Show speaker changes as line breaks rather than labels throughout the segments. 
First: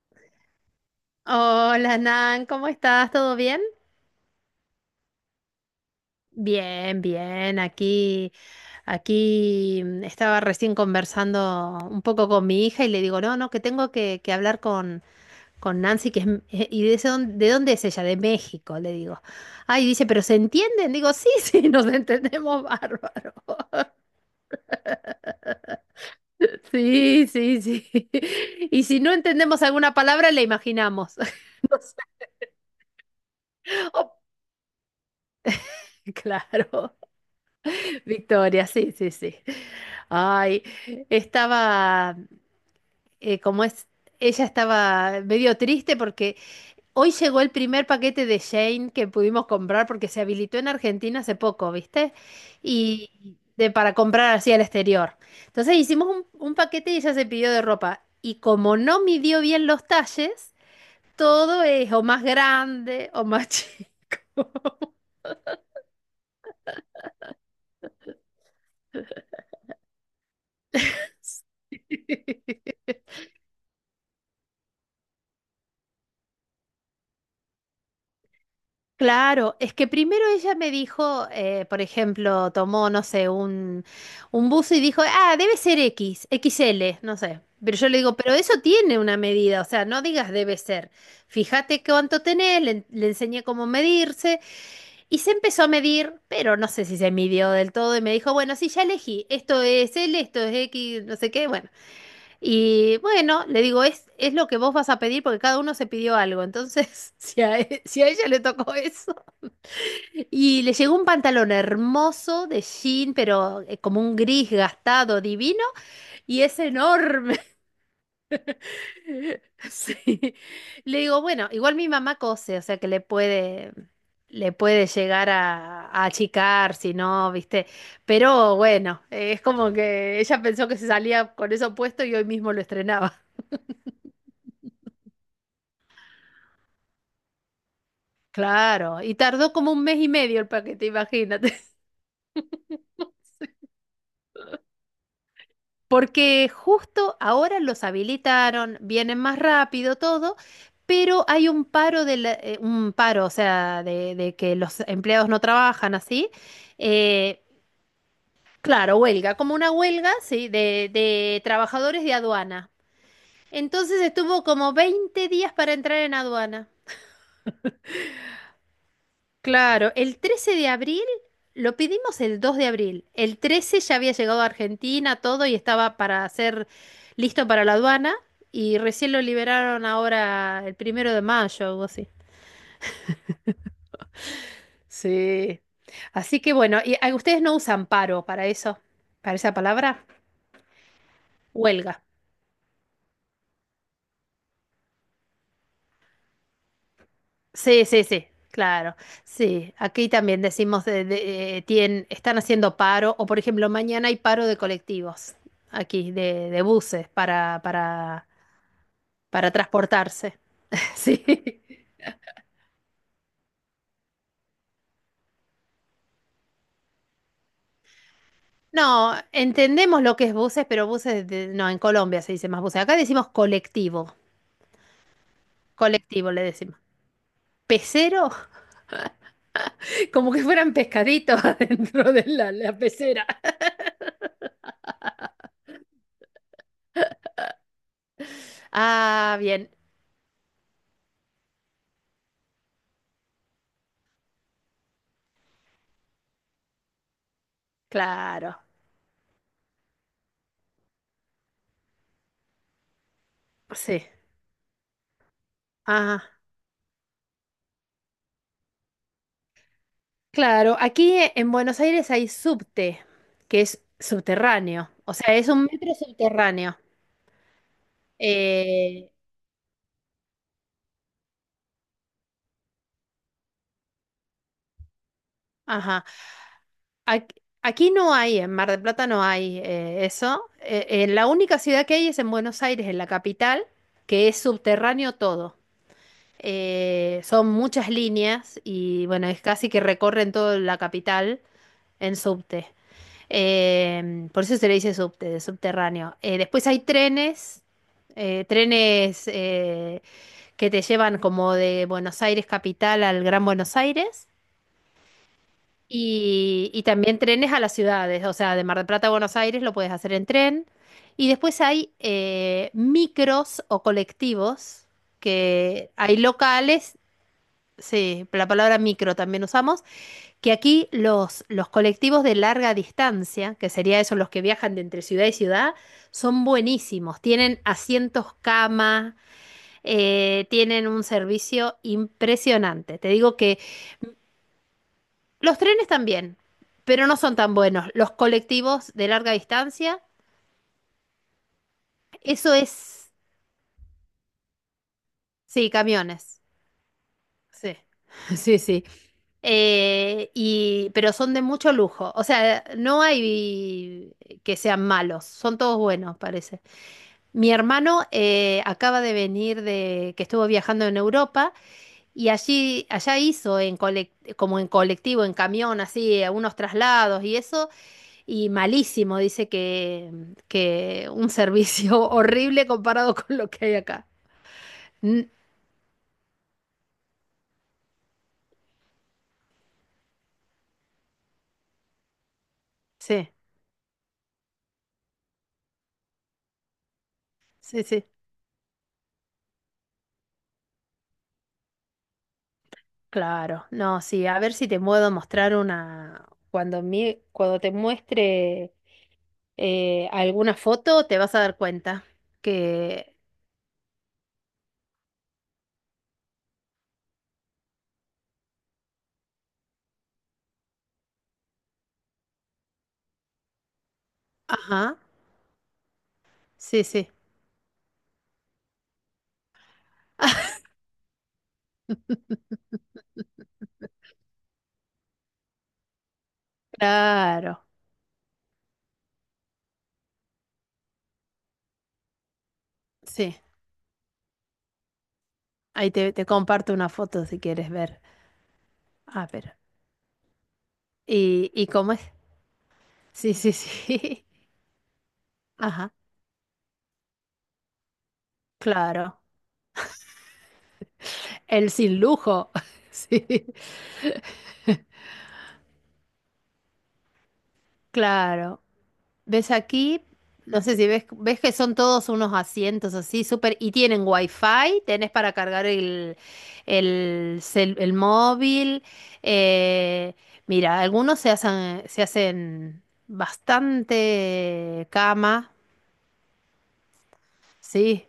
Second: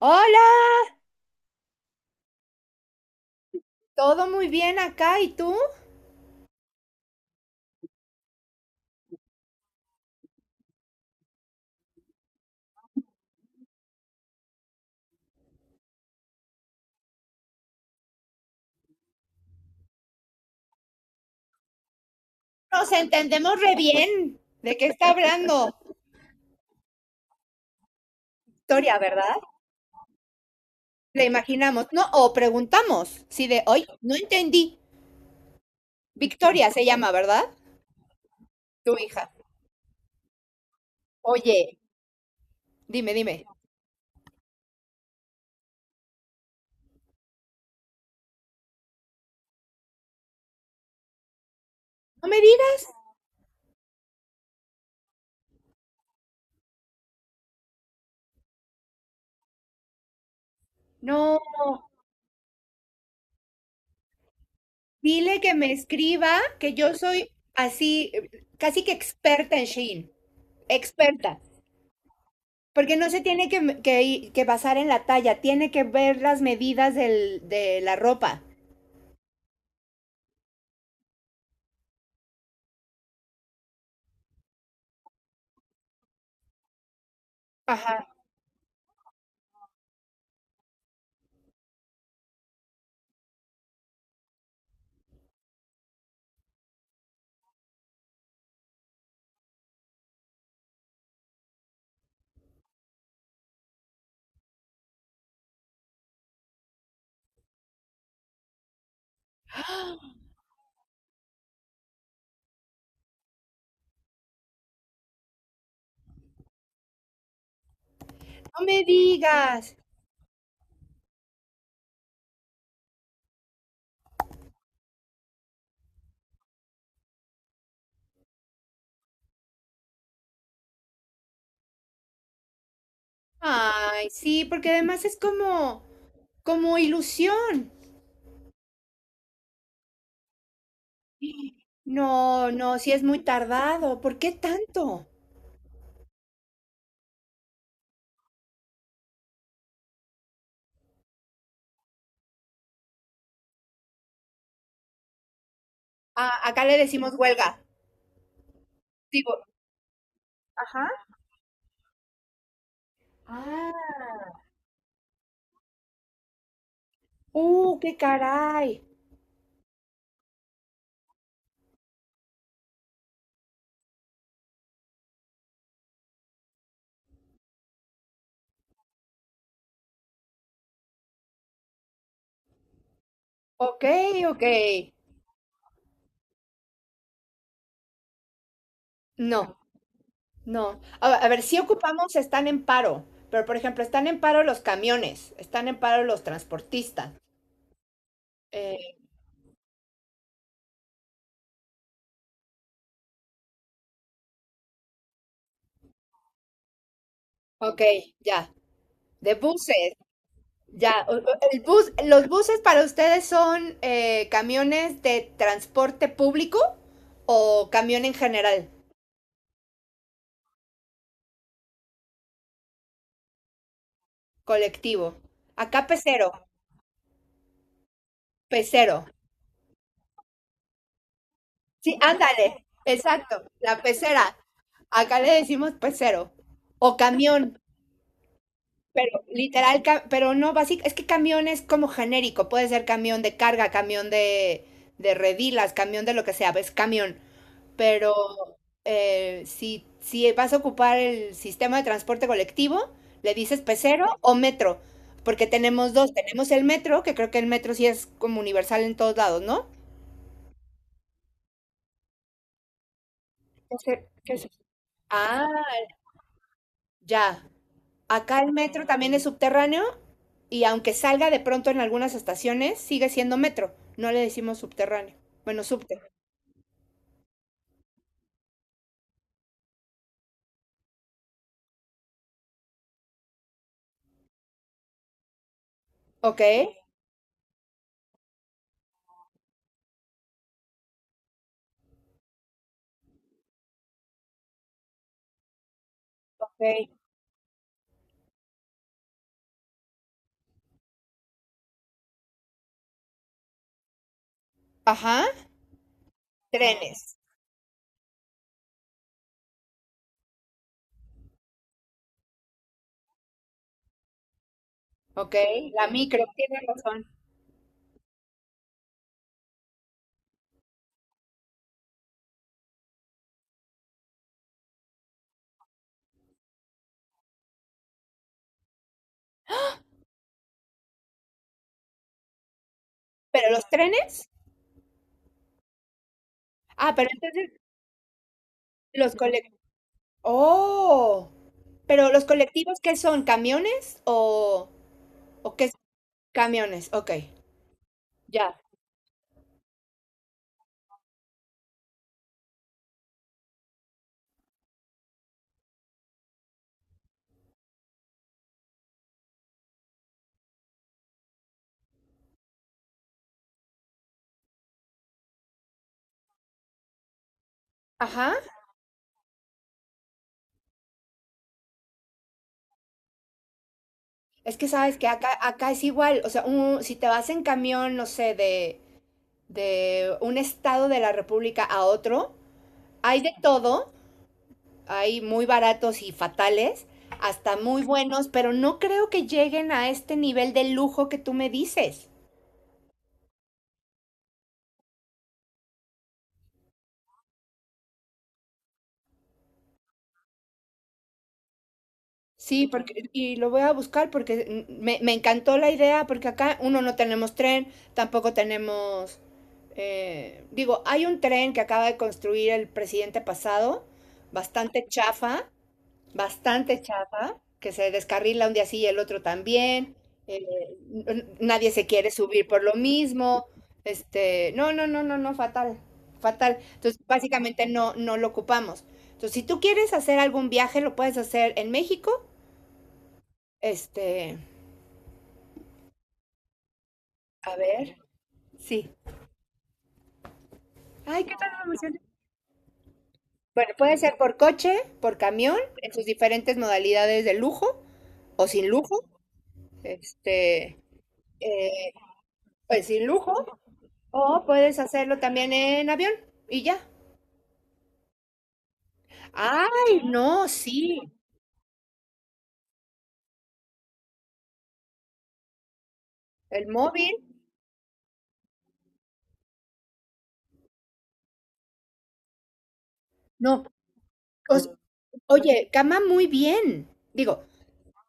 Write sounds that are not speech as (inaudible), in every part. Hola,
Hola Nan, ¿cómo estás? ¿Todo bien?
todo muy bien acá, ¿y tú?
Bien, bien. Aquí, estaba recién conversando un poco con mi hija y le digo, no, no, que tengo que hablar con Nancy, que es, ¿de dónde es ella? De México, le digo. Ay, dice, ¿pero se entienden? Digo, sí, (laughs) sí, nos entendemos
Nos
bárbaro.
entendemos re
(laughs)
bien. ¿De qué está hablando?
Sí, sí, sí. (laughs) Y
Victoria,
si no
¿verdad?
entendemos alguna palabra, la imaginamos.
Le
(laughs) No
imaginamos,
sé.
¿no? O preguntamos, sí, de hoy,
Oh,
no entendí. Victoria se
claro.
llama, ¿verdad?
Victoria,
Tu
sí, sí,
hija.
sí. Ay,
Oye,
estaba,
dime,
eh,
dime.
como es, ella estaba medio triste porque hoy llegó el primer paquete de Shane que pudimos comprar porque se habilitó en Argentina hace poco, ¿viste?
No me digas.
Y para comprar así al exterior. Entonces hicimos un paquete y ella se pidió de ropa. Y como no midió bien los talles,
No,
todo es o más grande o más chico.
dile que me escriba, que yo soy así, casi que experta en Shein. Experta. Porque
(laughs)
no se tiene que basar en la talla, tiene que ver las medidas de la ropa.
Claro, es que primero ella me dijo, por ejemplo, tomó, no sé, un buzo y dijo, ah, debe ser X, X L, no sé. Pero yo le
Ajá,
digo, pero eso tiene una medida, o sea, no digas debe ser. Fíjate cuánto tenés, le enseñé cómo medirse y se empezó a medir, pero no sé si se midió del todo y me dijo, bueno, sí, ya elegí, esto es L, esto es X, no sé qué, bueno. Y bueno, le digo, es lo que vos vas a pedir porque cada uno se pidió algo, entonces (laughs) si a ella le tocó eso. Y le llegó un pantalón hermoso de jean, pero como un gris gastado, divino, y es enorme.
no me
(laughs)
digas.
Sí. Le digo, bueno, igual mi mamá cose, o sea que le puede llegar a achicar, si no, viste. Pero bueno, es como que ella pensó que se salía con eso puesto y hoy mismo lo estrenaba. (laughs)
Ay, sí, porque además es como ilusión.
Claro, y tardó como un mes y medio el paquete, imagínate.
No, no, sí es muy tardado. ¿Por qué tanto?
Porque justo ahora los habilitaron, vienen más rápido todo, pero hay un paro, o sea, de que los empleados no trabajan así.
Ah, acá le decimos
Eh,
huelga.
claro,
Digo,
huelga, como una huelga, sí,
ajá.
de trabajadores de aduana. Entonces
Ah,
estuvo como 20 días para entrar en aduana.
qué caray.
Claro, el 13 de abril lo pedimos el 2 de abril. El 13 ya había llegado a Argentina todo y estaba para ser listo para la aduana y recién lo liberaron ahora el primero de mayo o algo así.
Ok, ok.
Sí. Así que bueno, y ustedes no usan paro para eso, para
No,
esa palabra,
no. A ver, si
huelga.
ocupamos están en paro, pero por ejemplo, están en paro los camiones, están en paro los transportistas.
Sí, sí, sí, claro.
Eh,
Sí, aquí también decimos están haciendo paro o por ejemplo mañana hay paro de colectivos aquí de buses para
ok,
para
ya. De
para
buses.
transportarse. (laughs)
Ya,
Sí.
el bus, los buses para ustedes son camiones de transporte público o camión en general,
No, entendemos lo que es buses, pero buses, no, en Colombia se dice más buses. Acá decimos colectivo,
colectivo. Acá pecero,
colectivo le decimos. ¿Pecero?
pecero.
(laughs) Como que fueran pescaditos (laughs)
Sí,
adentro de la,
ándale,
la pecera.
exacto, la pecera. Acá le decimos pecero o camión, pero
Ah, bien,
literal, pero no básico, es que camión es como genérico, puede ser camión de carga, camión de redilas, camión de lo que sea, es camión. Pero
claro,
si vas a ocupar el sistema de transporte colectivo, le dices
sí.
pecero o metro, porque tenemos dos,
Ah,
tenemos el metro, que creo que el metro sí es como universal en todos lados, ¿no?
claro, aquí en Buenos Aires hay subte, que
¿Qué
es
es- qué es-
subterráneo, o sea,
Ah,
es un metro subterráneo.
ya. Acá el metro
Eh,
también es subterráneo y aunque salga de pronto en algunas estaciones, sigue siendo metro. No le decimos subterráneo. Bueno, subte.
ajá. Ac- Aquí no hay, en Mar del Plata no hay eso. La única ciudad que hay es en Buenos Aires, en la capital, que es subterráneo todo.
Ok.
Son muchas líneas y bueno, es casi que recorren toda la capital en subte. Por eso se le dice subte, de subterráneo.
Ok.
Después hay trenes, eh, trenes eh, que te llevan como de Buenos Aires capital al Gran Buenos Aires.
Ajá.
Y
Trenes.
también trenes a las ciudades, o sea, de Mar del Plata a Buenos Aires lo puedes hacer en tren. Y después hay micros o colectivos,
Ok. La
que hay
micro, tiene
locales,
razón.
sí, la palabra micro también usamos, que aquí los colectivos de larga distancia, que sería eso, los que viajan de entre ciudad y ciudad, son buenísimos. Tienen asientos cama, tienen un servicio impresionante. Te digo
Pero
que...
los trenes.
Los trenes también,
Ah,
pero
pero
no son
entonces
tan buenos. Los colectivos de
Los
larga
colec
distancia,
¡oh! Pero, ¿los
eso
colectivos qué
es,
son? ¿Camiones o qué
sí,
son?
camiones.
Camiones, okey,
Sí, (laughs) sí,
ya.
sí. Pero son de mucho lujo. O sea, no hay que sean malos, son todos buenos, parece. Mi hermano acaba de venir que estuvo viajando en Europa y allá hizo como en colectivo, en camión, así, algunos traslados y eso.
Ajá.
Y malísimo, dice que un servicio (laughs) horrible comparado con lo que hay acá.
Es que sabes que
Mm,
acá es igual, o sea, un si te vas en camión, no sé, de un estado de la república a otro, hay
sí,
de todo, hay muy baratos y fatales, hasta
sí,
muy
sí.
buenos, pero no creo que lleguen a este nivel de lujo que tú me dices.
Claro. No, sí, a ver si te puedo mostrar una. Cuando te muestre alguna foto, te vas a dar cuenta
Sí, porque,
que.
y lo voy a buscar porque me encantó la idea, porque acá uno no tenemos tren, tampoco tenemos, digo, hay un tren que acaba de construir el presidente pasado, bastante
Ajá,
chafa, bastante
sí, sí.
chafa, que se descarrila un día sí y el otro también, eh, nadie se quiere
(laughs)
subir por lo mismo, este, no, no, no, no, no, fatal, fatal. Entonces, básicamente
Claro,
no, no lo ocupamos. Entonces, si tú quieres hacer algún viaje, lo puedes hacer en México
sí.
este,
Ahí te comparto una foto si
a
quieres
ver,
ver.
sí.
Ah, pero.
Ay, qué
¿Y cómo
transformación.
es? Sí, sí,
Bueno, puede ser
sí.
por coche, por camión,
(laughs)
en
Ajá,
sus diferentes modalidades de lujo o sin lujo.
claro.
Este,
El
eh,
sin lujo.
pues
(laughs)
sin
Sí,
lujo. O puedes hacerlo también en avión y ya.
claro. ¿Ves
Ay,
aquí?
no,
No sé si
sí.
ves, ves que son todos unos asientos así, súper, y tienen wifi, tenés para cargar el,
El móvil,
el, cel- el móvil. eh, mira, algunos se hacen
no. Os-
bastante cama.
oye, cama muy bien. Digo,
Sí,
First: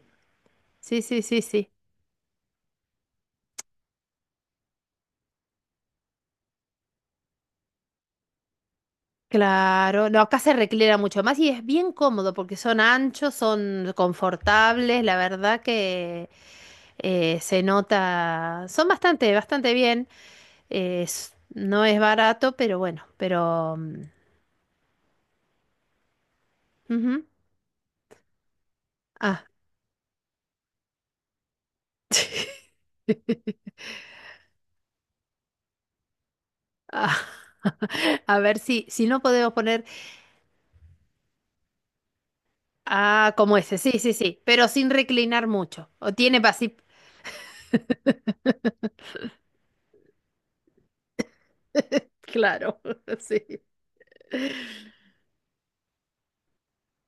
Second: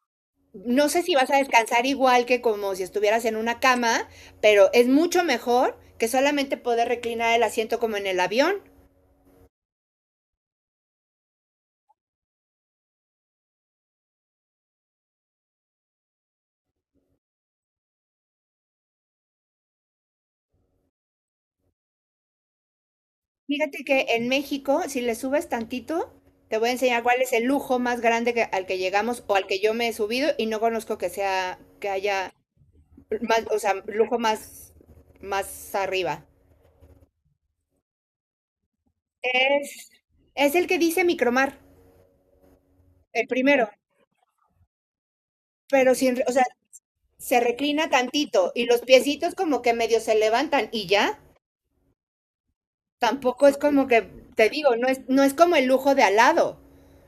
no
sí,
sé si
sí,
vas a
sí, sí.
descansar igual que como si estuvieras en una cama, pero es mucho mejor que solamente poder reclinar el asiento como en el avión.
Claro, no, acá se reclina mucho más y es bien cómodo porque son anchos, son confortables, la verdad que se nota, son bastante, bastante bien. No es barato, pero bueno, pero...
Fíjate
mm,
que en México, si le subes tantito, te voy a enseñar
ujú.
cuál es el lujo más grande al que llegamos o
Ah.
al que yo me he subido y no conozco que sea, que haya más, o sea,
(laughs)
lujo más arriba.
Ah, (laughs) A ver si no podemos poner
Es, es el que dice micromar, el
como
primero,
ese, sí, sí, sí, pero sin reclinar mucho.
pero
O
sin, o
tiene
sea,
así.
se reclina tantito y los piecitos como que medio se levantan y ya,
Claro, (laughs)
tampoco es
sí.
como que, te digo, no es como el lujo de al lado.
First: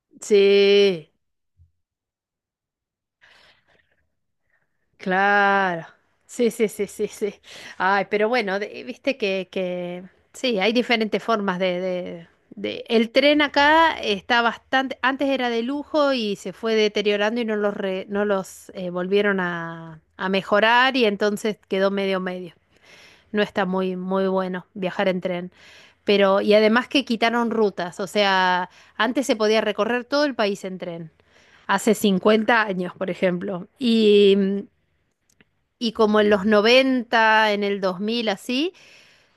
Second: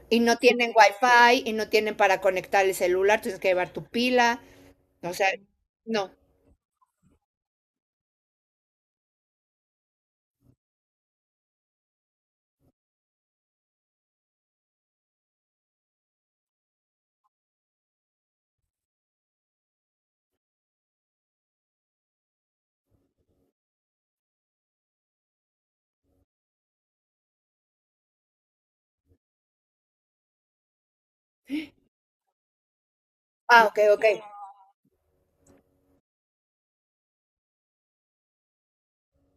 Y no tienen
Sí.
wifi y no tienen para conectar el celular, tienes que llevar tu pila. O sea,
Claro,
no.
sí, sí, sí, sí, sí. Ay, pero bueno, viste que sí, hay diferentes formas el tren acá está bastante, antes era de lujo y se fue deteriorando y no los volvieron a mejorar y entonces quedó medio medio. No está muy, muy bueno viajar en tren. Pero, y además que quitaron rutas, o sea, antes se podía recorrer todo el país en tren hace 50 años, por
Ah,
ejemplo.
ok, ok.
Y como en los 90 en el 2000 así,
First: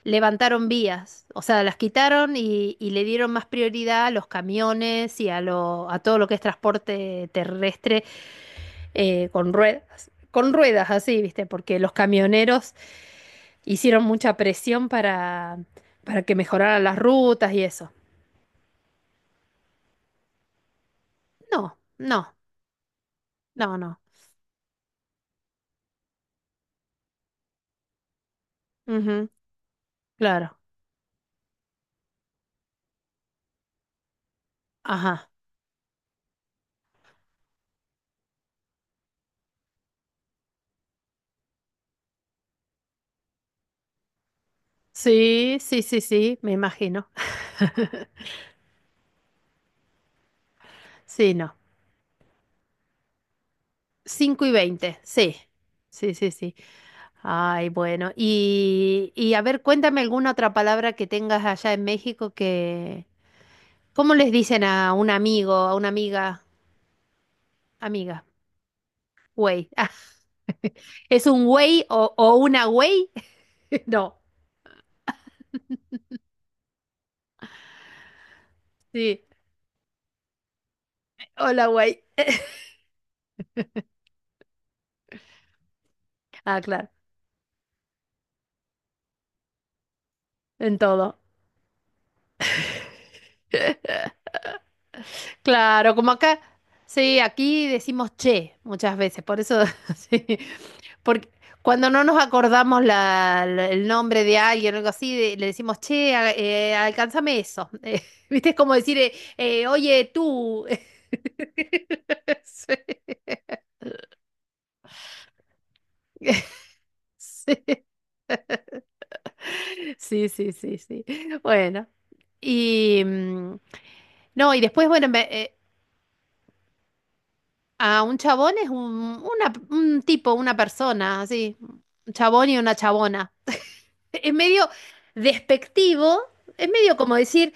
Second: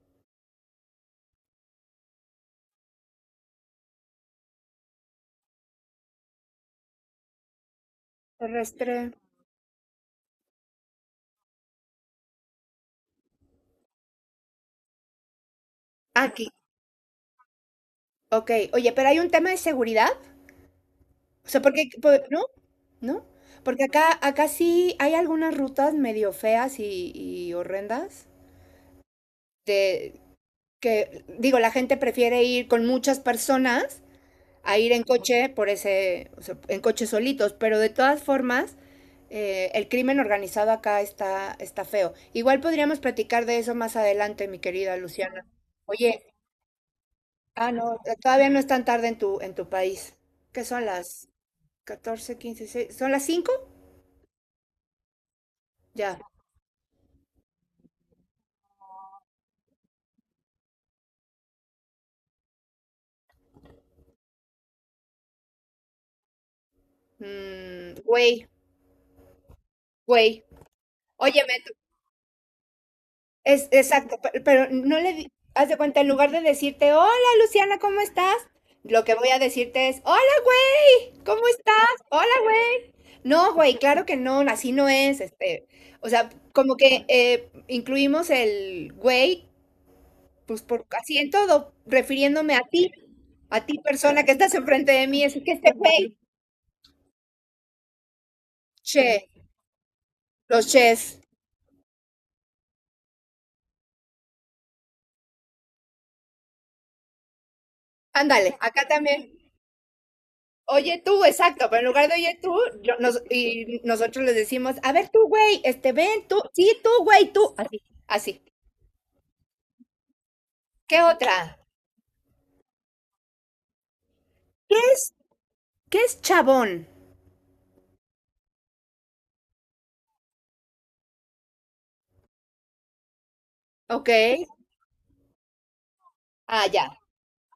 levantaron vías. O sea, las quitaron y le dieron más prioridad a los camiones y a todo lo que es transporte terrestre
Terrestre.
con ruedas. Con ruedas, así, ¿viste? Porque los camioneros hicieron mucha presión para que
Aquí,
mejoraran las rutas y eso.
ok. Oye, pero hay un tema de seguridad. O sea,
No,
porque,
no,
¿no? ¿No?
no,
Porque
no.
acá sí hay algunas rutas medio feas y horrendas.
Ujú,
De,
claro.
que, digo, la gente prefiere ir con muchas personas a ir en
Ajá.
coche por ese, o sea, en coches solitos. Pero de todas formas, el crimen organizado acá está feo. Igual podríamos platicar de eso más adelante, mi querida Luciana.
Sí, sí, sí,
Oye,
sí, me imagino.
ah, no,
(laughs)
todavía no es tan tarde en en tu país. ¿Qué son las
Sí, no.
14, 15, seis? ¿Son las cinco?
5:20, sí. Sí,
Ya.
sí, sí. Ay, bueno. Y a ver, cuéntame alguna otra palabra que tengas allá en México que... ¿Cómo les dicen a un amigo, a una amiga? Amiga.
Güey,
Güey. Ah,
güey.
¿es un
Óyeme,
güey o una güey?
es
(laughs)
exacto,
No.
pero, no le di- haz de cuenta, en lugar de decirte, hola Luciana, ¿cómo estás? Lo que
Sí.
voy a decirte es, hola güey, ¿cómo
Hola, güey.
estás? Hola
(laughs)
güey. No, güey, claro que no, así no es, este, o sea,
Ah,
como
claro.
que incluimos el güey pues
En
por así
todo.
en todo, refiriéndome a ti persona
(laughs)
que estás enfrente de mí, es que este
Claro, como
güey,
acá, sí, aquí decimos che muchas veces,
che,
por eso, (laughs) sí,
los ches,
porque cuando no nos acordamos el nombre de alguien o algo así, le decimos che, alcánzame eso. (laughs) ¿Viste?
ándale,
Es como
acá
decir,
también.
oye, tú. (laughs)
Oye tú, exacto, pero en lugar de oye tú,
Sí.
y nosotros les decimos, a ver tú, güey, este, ven tú, sí,
(laughs)
tú, güey, tú,
Sí.
así, así.
(laughs) Sí, sí, sí,
¿Qué
sí.
otra?
Bueno, y no, y
¿Qué
después, bueno.
es, qué es chabón?
Ah, un chabón es un tipo, una persona, así. Un chabón y una chabona. (laughs)
Ok,
Es medio despectivo,
ah,
es
ya,
medio como decir,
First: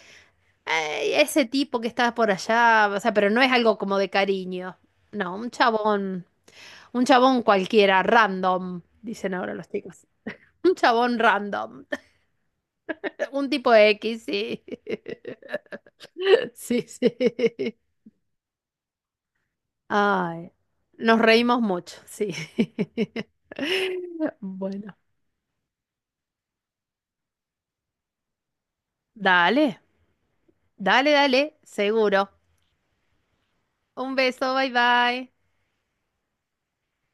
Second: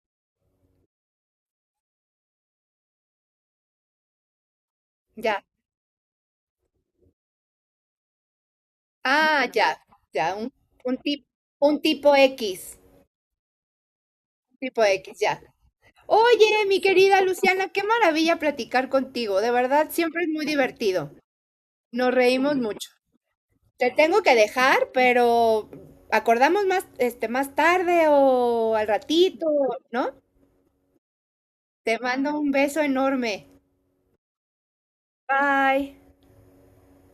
Ay, ese tipo que está por allá, o sea, pero no es algo como de cariño. No,
ya,
un chabón cualquiera, random, dicen
ah,
ahora
ya,
los chicos.
ya,
Un
un,
chabón
tip, un
random, (laughs) un tipo X, sí.
tipo X, ya.
(laughs)
Oye, mi
Sí,
querida Luciana,
sí.
qué maravilla platicar contigo. De verdad, siempre es muy
Ay,
divertido.
nos reímos mucho,
Nos
sí.
reímos mucho.
(laughs)
Te tengo que dejar,
Bueno,
pero acordamos más, este, más tarde o al ratito,
dale,
¿no?
dale, dale,
Te
seguro.
mando un beso enorme.
Un beso, bye bye.
Bye.